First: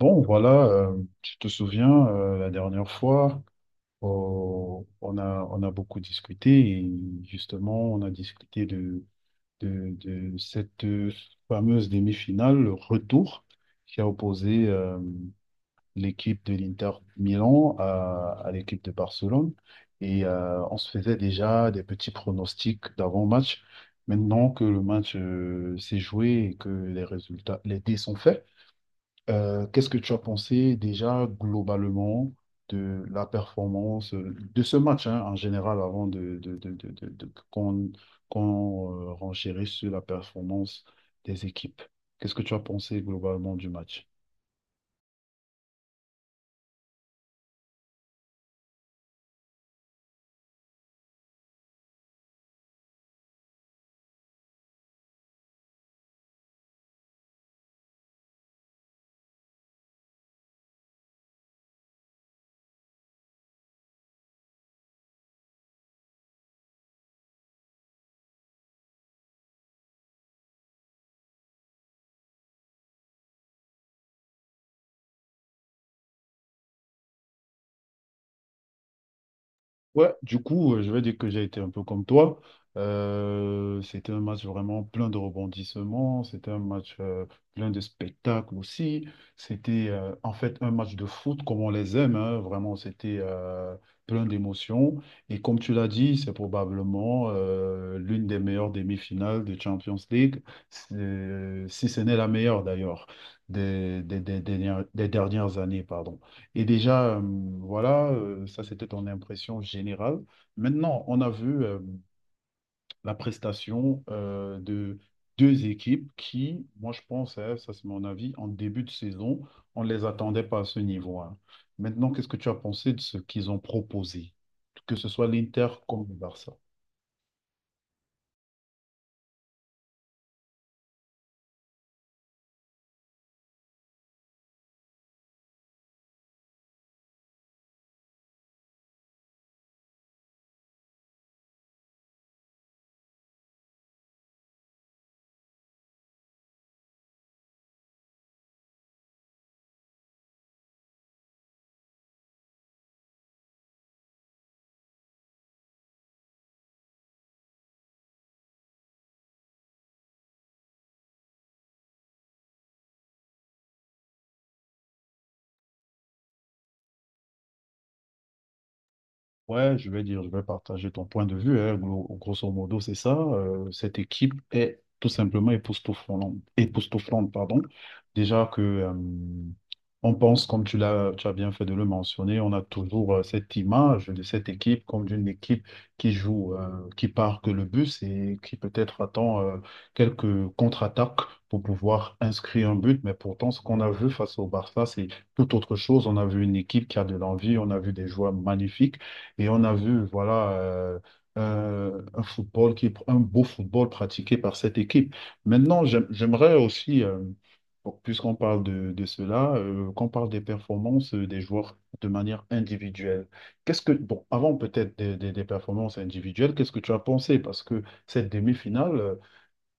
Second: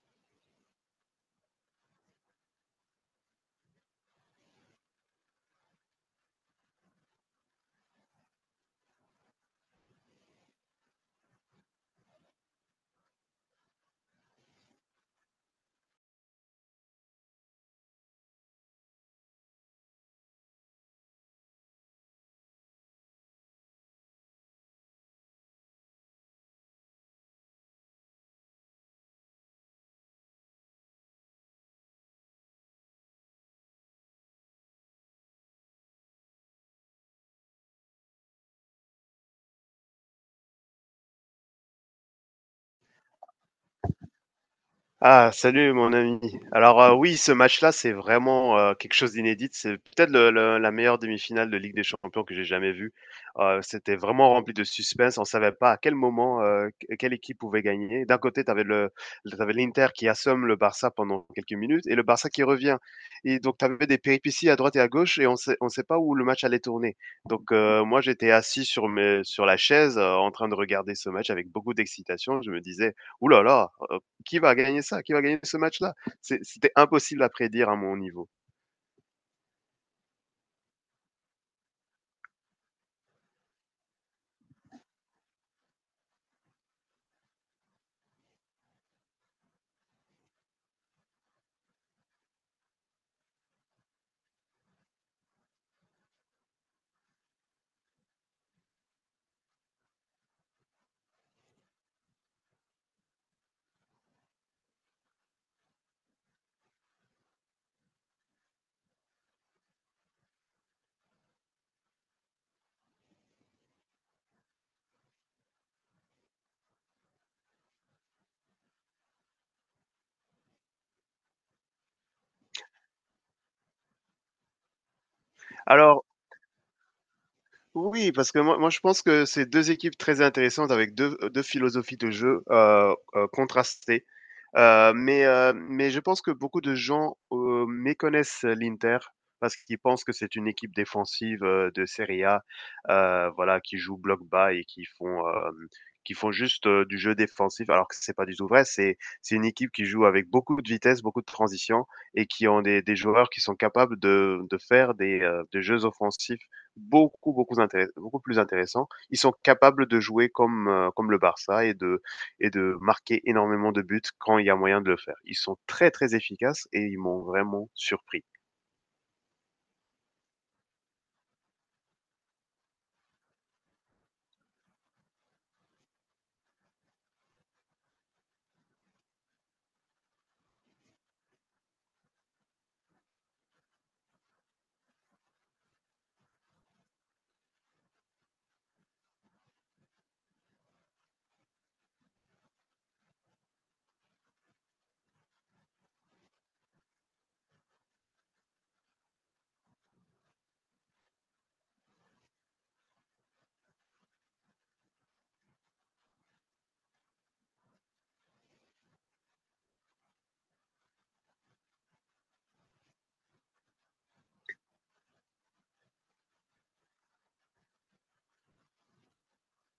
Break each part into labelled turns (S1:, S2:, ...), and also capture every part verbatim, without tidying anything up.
S1: Bon, voilà, euh, tu te souviens, euh, la dernière fois, oh, on a, on a beaucoup discuté et justement, on a discuté de, de, de cette fameuse demi-finale, le retour, qui a opposé euh, l'équipe de l'Inter Milan à, à l'équipe de Barcelone. Et euh, on se faisait déjà des petits pronostics d'avant-match. Maintenant que le match euh, s'est joué et que les résultats, les dés sont faits, euh, qu'est-ce que tu as pensé déjà globalement de la performance euh, de ce match hein, en général avant de, de- de- de- de- de- qu'on qu'on euh, renchérisse sur la performance des équipes? Qu'est-ce que tu as pensé globalement du match?
S2: Ah, salut mon ami. Alors euh, oui, ce match-là, c'est vraiment euh, quelque chose d'inédit. C'est peut-être le, le- la meilleure demi-finale de Ligue des Champions que j'ai jamais vue. Euh, c'était vraiment rempli de suspense. On savait pas à quel moment euh, que- quelle équipe pouvait gagner. D'un côté, tu avais le, t'avais l'Inter qui assomme le Barça pendant quelques minutes et le Barça qui revient. Et donc tu avais des péripéties à droite et à gauche et on sait, on sait pas où le match allait tourner. Donc euh, moi, j'étais assis sur mes, sur la chaise euh, en train de regarder ce match avec beaucoup d'excitation. Je me disais, ouh là là, euh, qui va gagner ça? Qui va gagner ce match-là? C'est- C'était impossible à prédire à mon niveau.
S1: Ouais, du coup, euh, je vais dire que j'ai été un peu comme toi. Euh, c'était un match vraiment plein de rebondissements, c'était un match euh, plein de spectacles aussi. C'était euh, en fait un match de foot comme on les aime, hein. Vraiment, c'était euh, plein d'émotions. Et comme tu l'as dit, c'est probablement euh, l'une des meilleures demi-finales de Champions League. C'est- si ce n'est la meilleure d'ailleurs des, des des dernières des dernières années, pardon. Et déjà, euh, voilà, euh, ça c'était ton impression générale. Maintenant, on a vu euh, la prestation euh, de deux équipes qui, moi je pense, hein, ça c'est mon avis, en début de saison, on ne les attendait pas à ce niveau, hein. Maintenant, qu'est-ce que tu as pensé de ce qu'ils ont proposé, que ce soit l'Inter
S2: Alors,
S1: comme le Barça?
S2: oui, parce que moi, moi je pense que c'est deux équipes très intéressantes avec deux heu, philosophies de jeu, heu heu, contrastées. Heu, mais heu, mais je pense que beaucoup de gens, heu, méconnaissent l'Inter parce qu'ils pensent que c'est une équipe défensive, heu, de Serie A, heu, voilà, qui joue bloc bas et qui font, hem, qui font juste, heu, du jeu défensif alors que c'est pas du tout vrai. C'est c'est une équipe qui joue avec beaucoup de vitesse, beaucoup de transition et qui ont des des joueurs qui sont capables de de faire des, heu, des jeux offensifs beaucoup, beaucoup, intéress- beaucoup plus intéressant. Ils sont capables de jouer comme, euh, comme le Barça et de, et de marquer énormément de buts quand il y a moyen de le faire. Ils sont très, très efficaces et ils m'ont vraiment surpris.
S1: Ouais, je vais dire, je vais partager ton point de vue, hein. Gro- Grosso modo, c'est ça. Euh, cette équipe est tout simplement époustouflante, époustouflante, pardon. Déjà que euh, on pense, comme tu l'as, tu as bien fait de le mentionner, on a toujours euh, cette image de cette équipe comme d'une équipe qui joue, euh, qui part que le bus et qui peut-être attend euh, quelques contre-attaques pour pouvoir inscrire un but. Mais pourtant, ce qu'on a vu face au Barça, c'est tout autre chose. On a vu une équipe qui a de l'envie, on a vu des joueurs magnifiques. Et on a vu, voilà, euh, un, un football qui, un beau football pratiqué par cette équipe. Maintenant, j'aim- j'aimerais aussi, euh, bon, puisqu'on parle de, de cela, euh, qu'on parle des performances euh, des joueurs de manière individuelle. Qu'est-ce que, bon, avant peut-être des, des- des performances individuelles, qu'est-ce que tu as pensé? Parce que cette demi-finale, euh,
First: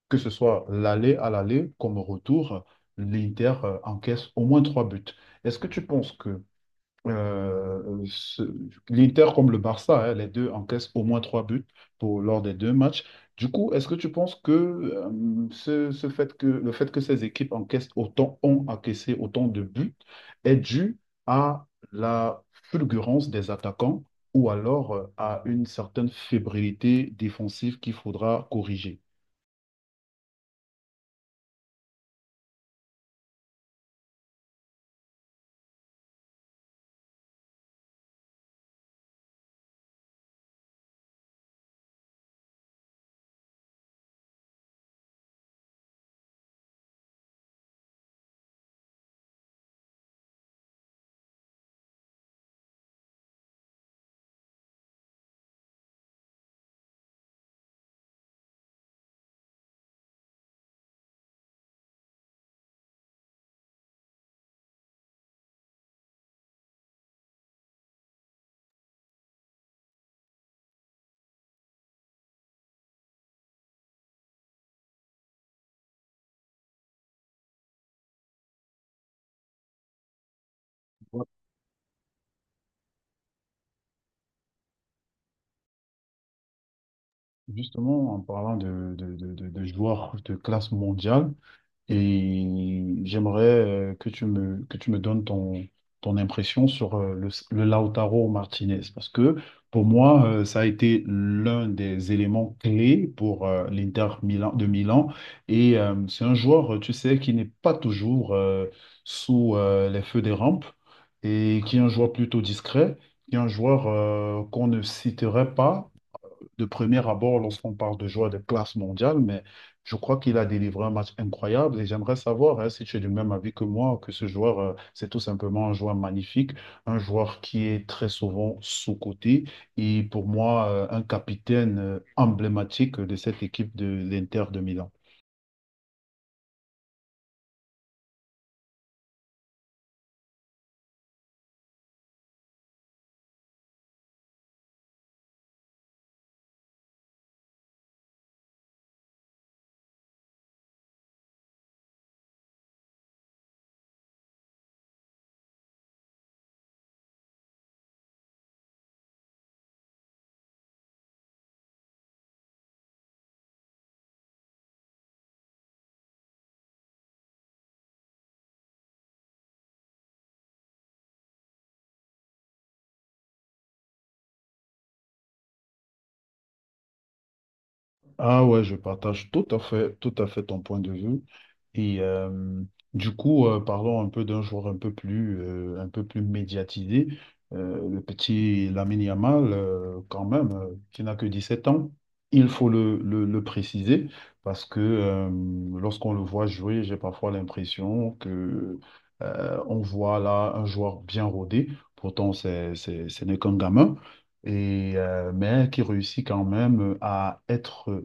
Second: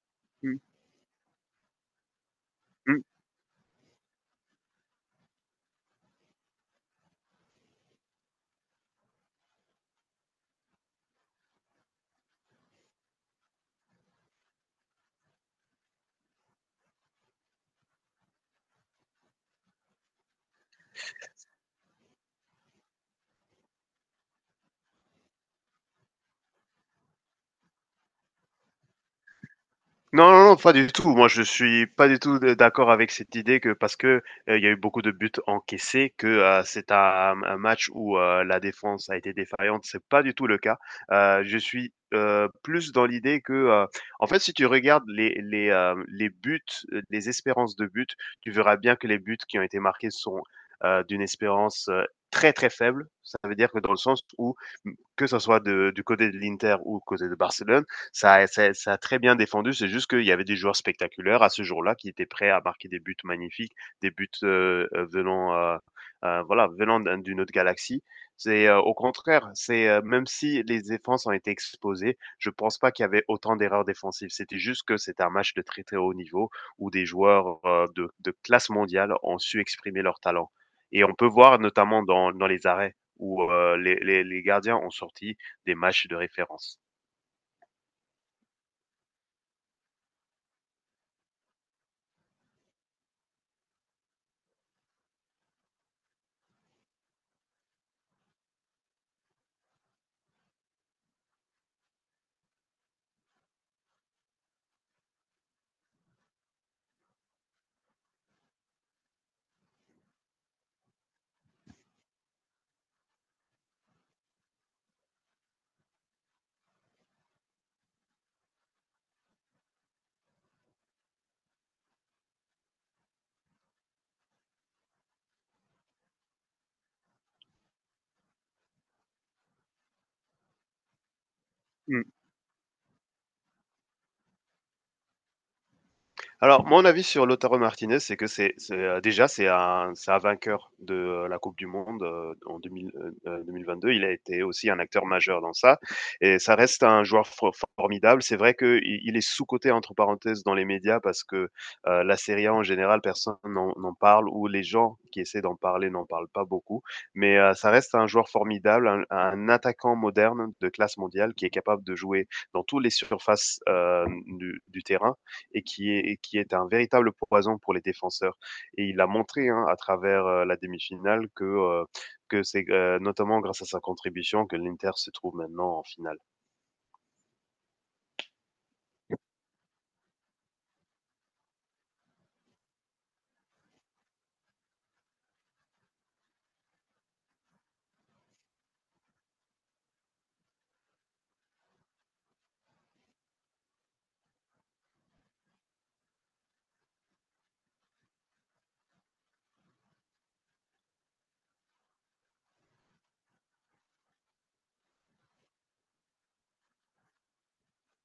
S1: que ce
S2: Mm,
S1: soit l'aller à l'aller comme au retour,
S2: mm.
S1: l'Inter euh, encaisse au moins trois buts. Est-ce que tu penses que euh, ce- l'Inter comme le Barça, hein, les deux encaissent au moins trois buts pour, lors des deux matchs. Du coup, est-ce que tu penses que, euh, ce, ce fait que le fait que ces équipes encaissent autant, ont encaissé autant de buts est dû à la fulgurance des attaquants ou alors euh, à une certaine fébrilité défensive qu'il faudra corriger?
S2: Non, non, non, pas du tout. Moi, je suis pas du tout d- d'accord avec cette idée que parce que euh, il y a eu beaucoup de buts encaissés, que euh, c'est un, un match où euh, la défense a été défaillante. C'est pas du tout le cas. Euh, je suis euh, plus dans l'idée que, euh, en fait, si tu regardes les les euh, les buts, euh, les espérances de buts, tu verras bien que les buts qui ont été marqués sont euh, d'une espérance euh, très très faible. Ça veut dire que dans le sens où que ce soit de- du côté de l'Inter ou du côté de Barcelone ça ça, ça a très bien défendu, c'est juste qu'il y avait des joueurs spectaculaires à ce jour-là qui étaient prêts à marquer des buts magnifiques, des buts, heu, heu, venant, heu, heu, voilà, venant d'un d'une autre galaxie. C'est, heu, au contraire, c'est, heu, même si les défenses ont été exposées, je pense pas qu'il y avait autant d'erreurs défensives. C'était juste que c'était un match de très, très haut niveau où des joueurs, heu, de de classe mondiale ont su exprimer leur talent et on peut voir notamment dans dans les arrêts où, heu, les les les gardiens ont sorti des matchs de référence.
S1: Justement, en parlant de, de, de, de de joueurs de classe mondiale, et j'aimerais euh, que tu me, que tu me donnes ton, ton impression sur euh, le, le Lautaro Martinez, parce que pour moi, euh, ça a été l'un des éléments clés pour euh, l'Inter Milan, de Milan. Et euh, c'est un joueur, tu sais, qui n'est pas toujours euh, sous euh, les feux des rampes, et qui est un joueur plutôt discret, qui est un joueur euh, qu'on ne citerait pas de premier abord lorsqu'on parle de joueurs de classe mondiale, mais je crois qu'il a délivré un match incroyable et j'aimerais savoir hein, si tu es du même avis que moi, que ce joueur, euh, c'est tout simplement un joueur magnifique, un joueur qui est très souvent sous-coté et pour moi, euh, un capitaine euh,
S2: Mmh.
S1: emblématique de cette équipe de l'Inter de Milan.
S2: Alors, mon avis sur Lautaro Martinez, c'est que c'est c'est, heu, déjà, c'est un c'est un vainqueur de, heu, la Coupe du monde, heu, en deux mille vingt deux. Mille vingt-deux. Il a été aussi un acteur majeur dans ça et ça reste un joueur for formidable. C'est vrai qu'il il il est «sous-coté» entre parenthèses dans les médias parce que, heu, la Serie A en général, personne n'en n'en parle ou les gens qui essaient d'en parler n'en parlent pas beaucoup. Mais, heu, ça reste un joueur formidable, un un attaquant moderne de classe mondiale qui est capable de jouer dans toutes les surfaces, hem, du du terrain et qui est, et qui est un véritable poison pour les défenseurs. Et il a montré hein, à travers euh, la demi-finale que, euh, que c'est euh, notamment grâce à sa contribution que l'Inter se trouve maintenant en finale.
S1: Ah ouais, je partage tout à fait, tout à fait ton point de vue. Et euh, du coup, euh, parlons un peu d'un joueur un peu plus, euh, un peu plus médiatisé, euh, le petit Lamine Yamal, euh, quand même, euh, qui n'a que dix-sept ans. Il faut le, le- le préciser parce que euh, lorsqu'on le voit jouer, j'ai parfois l'impression que euh, on voit là un joueur bien rodé. Pourtant, c'est, c'est, ce n'est qu'un gamin et, euh, mais qui réussit quand même à être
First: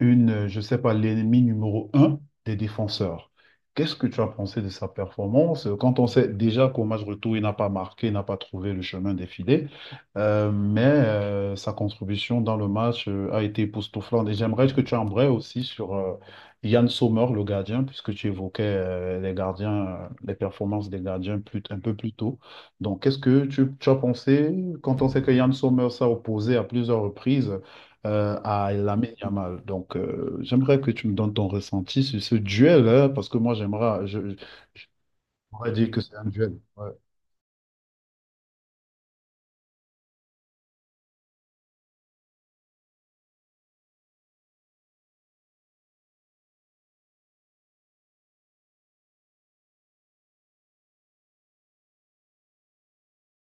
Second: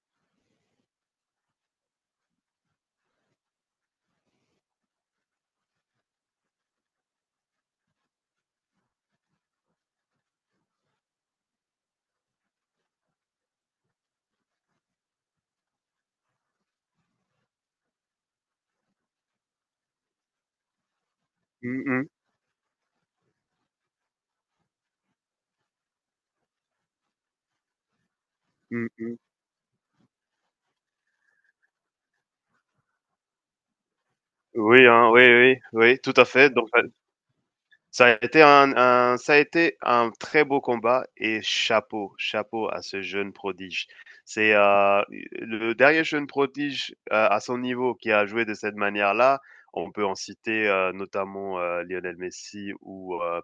S1: une, euh, je sais pas, l'ennemi numéro un des défenseurs. Qu'est-ce que tu as pensé de sa performance euh, quand on sait déjà qu'au match retour, il n'a pas marqué, il n'a pas trouvé le chemin des euh, Mais euh, sa contribution dans le match euh, a été époustouflante. Et j'aimerais que tu embrayes aussi sur euh, Yann Sommer, le gardien, puisque tu évoquais euh, les gardiens, euh, les performances des gardiens plus, un
S2: Mm,
S1: peu
S2: mm,
S1: plus tôt. Donc, qu'est-ce que tu, tu as pensé quand on sait que Yann Sommer s'est opposé à plusieurs reprises? Euh, à
S2: mm,
S1: Lamine
S2: mm.
S1: Yamal. Donc, euh, j'aimerais que tu me donnes ton ressenti sur ce duel, hein, parce que moi, j'aimerais, je, je-
S2: Oui, hein, oui, oui,
S1: j'aurais dit
S2: oui,
S1: que
S2: tout
S1: c'est un
S2: à fait.
S1: duel.
S2: Donc, euh,
S1: Ouais.
S2: ça a été un, un- ça a été un très beau combat et chapeau, chapeau à ce jeune prodige. C'est euh, le dernier jeune prodige euh, à son niveau qui a joué de cette manière-là. On peut en citer euh, notamment euh, Lionel Messi ou, euh,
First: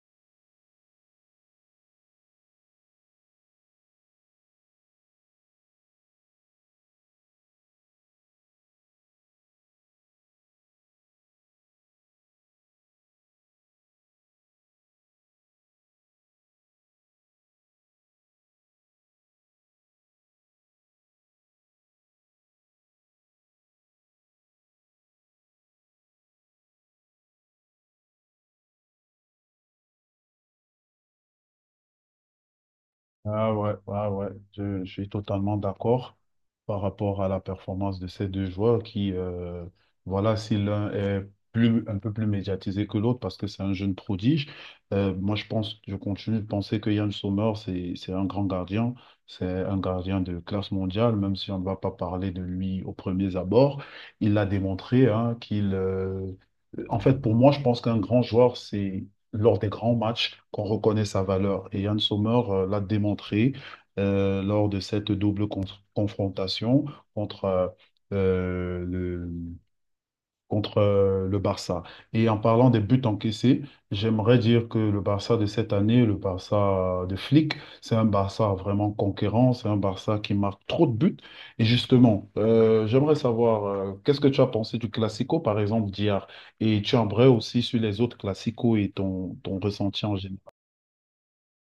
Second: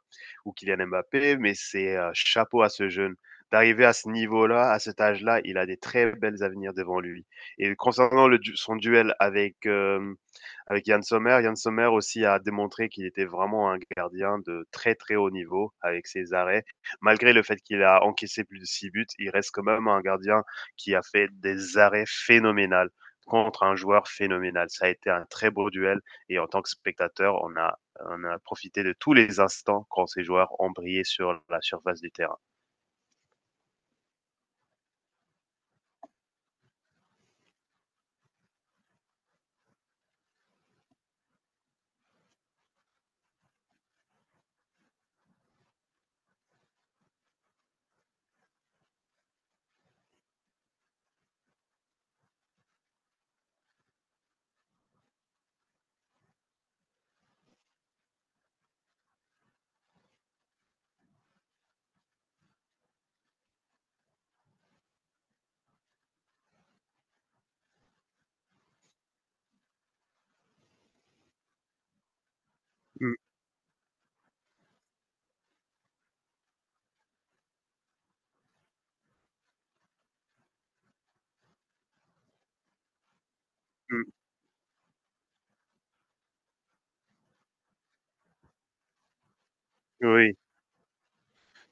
S2: ou Kylian Mbappé, mais c'est euh, chapeau à ce jeune. D'arriver à ce niveau-là, à cet âge-là, il a des très belles avenirs devant lui. Et concernant le, du- son duel avec, euh, avec Yann Sommer, Yann Sommer aussi a démontré qu'il était vraiment un gardien de très très haut niveau avec ses arrêts. Malgré le fait qu'il a encaissé plus de six buts, il reste quand même un gardien qui a fait des arrêts phénoménales contre un joueur phénoménal. Ça a été un très beau duel et en tant que spectateur, on a, on a profité de tous les instants quand ces joueurs ont brillé sur la surface du terrain.
S1: Ah ouais, ah ouais, je, je suis totalement d'accord par rapport à la performance de ces deux joueurs qui, euh, voilà, si l'un est plus, un peu plus médiatisé que l'autre parce que c'est un jeune prodige, euh, moi je pense, je continue de penser que Yann Sommer, c'est, c'est un grand gardien, c'est un gardien de classe mondiale, même si on ne va pas parler de lui aux premiers abords. Il l'a démontré, hein, qu'il, euh, en fait, pour moi, je pense qu'un grand joueur, c'est lors des grands matchs qu'on reconnaît sa valeur. Et Yann Sommer euh, l'a démontré euh, lors de cette double con- confrontation contre euh, euh, le, contre euh, le Barça. Et en parlant des buts
S2: Mm,
S1: encaissés, j'aimerais dire que le Barça de cette année, le Barça de Flick, c'est un Barça vraiment conquérant, c'est un Barça qui marque trop de buts. Et justement, euh, j'aimerais savoir, euh,
S2: mm,
S1: qu'est-ce que tu as pensé du Classico, par exemple, d'hier? Et tu aimerais aussi sur les autres Classicos et ton, ton ressenti en
S2: oui,
S1: général.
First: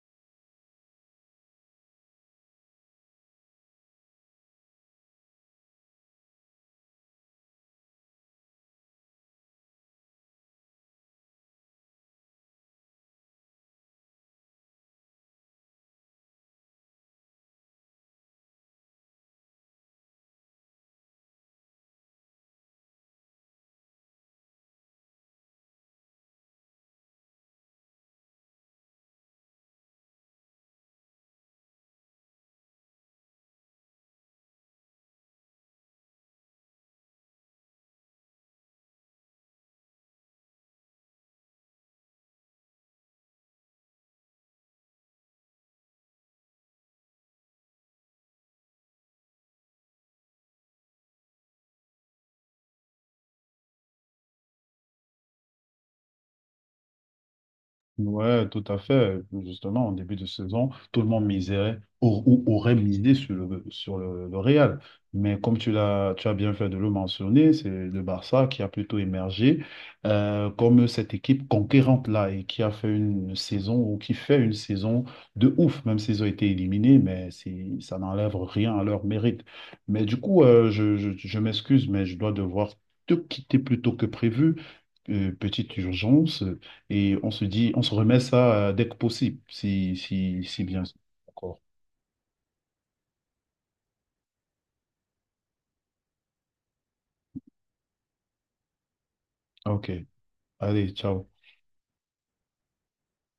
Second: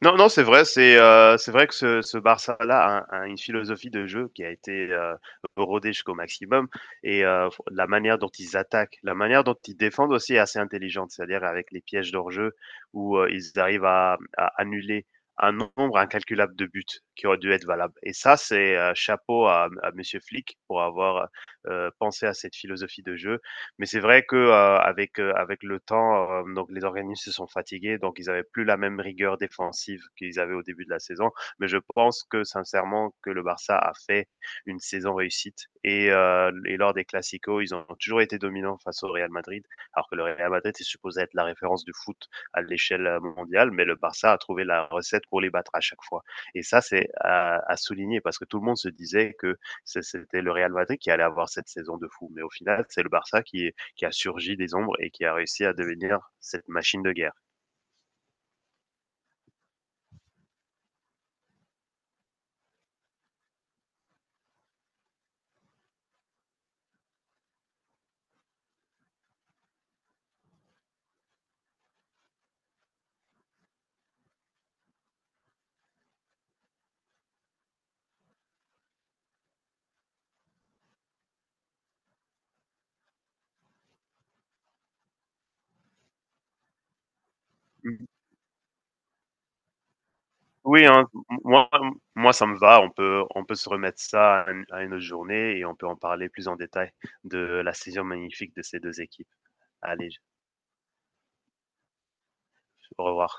S2: non, non, c'est vrai. C'est euh, c'est vrai que ce, ce Barça-là a, a une philosophie de jeu qui a été euh, rodée jusqu'au maximum. Et euh, la manière dont ils attaquent, la manière dont ils défendent aussi est assez intelligente. C'est-à-dire avec les pièges d'hors-jeu où euh, ils arrivent à, à annuler un nombre incalculable de buts qui auraient dû être valables. Et ça, c'est euh, chapeau à, à Monsieur Flick pour avoir euh, pensé à cette philosophie de jeu mais c'est vrai que, heu, avec, heu, avec le temps, hem, donc les organismes se sont fatigués, donc ils avaient plus la même rigueur défensive qu'ils avaient au début de la saison. Mais je pense que sincèrement que le Barça a fait une saison réussite et heu, et lors des clasico, ils ont toujours été dominants face au Real Madrid, alors que le Real Madrid est supposé être la référence du foot à l'échelle mondiale, mais le Barça a trouvé la recette pour les battre à chaque fois. Et ça, c'est à à souligner parce que tout le monde se disait que c'est c'était le Real Madrid qui allait avoir cette saison de fou, mais au final, c'est le Barça qui qui a surgi des ombres et qui a réussi à devenir cette machine de guerre.
S1: Ouais, tout à fait. Justement, en début de saison, tout le monde miserait au- ou aurait misé sur le, sur le, le Real. Mais comme tu l'as, tu as bien fait de le mentionner, c'est le Barça qui a plutôt émergé euh, comme cette équipe conquérante-là et qui a fait une saison ou qui fait une saison de ouf, même s'ils ont été éliminés, mais c'est, ça n'enlève rien à leur mérite. Mais du coup, euh, je, je, je m'excuse, mais je dois devoir te quitter plus tôt que prévu. Euh, petite urgence. Et on se dit, on se remet ça euh, dès que possible, si, si, si bien
S2: Oui,
S1: sûr.
S2: hein,
S1: D'accord.
S2: moi, moi, ça me va. On peut, on peut se remettre ça à une, à une autre journée et on peut en parler plus en détail de la saison magnifique de ces deux équipes.
S1: Ok.
S2: Allez,
S1: Allez, ciao.
S2: au revoir.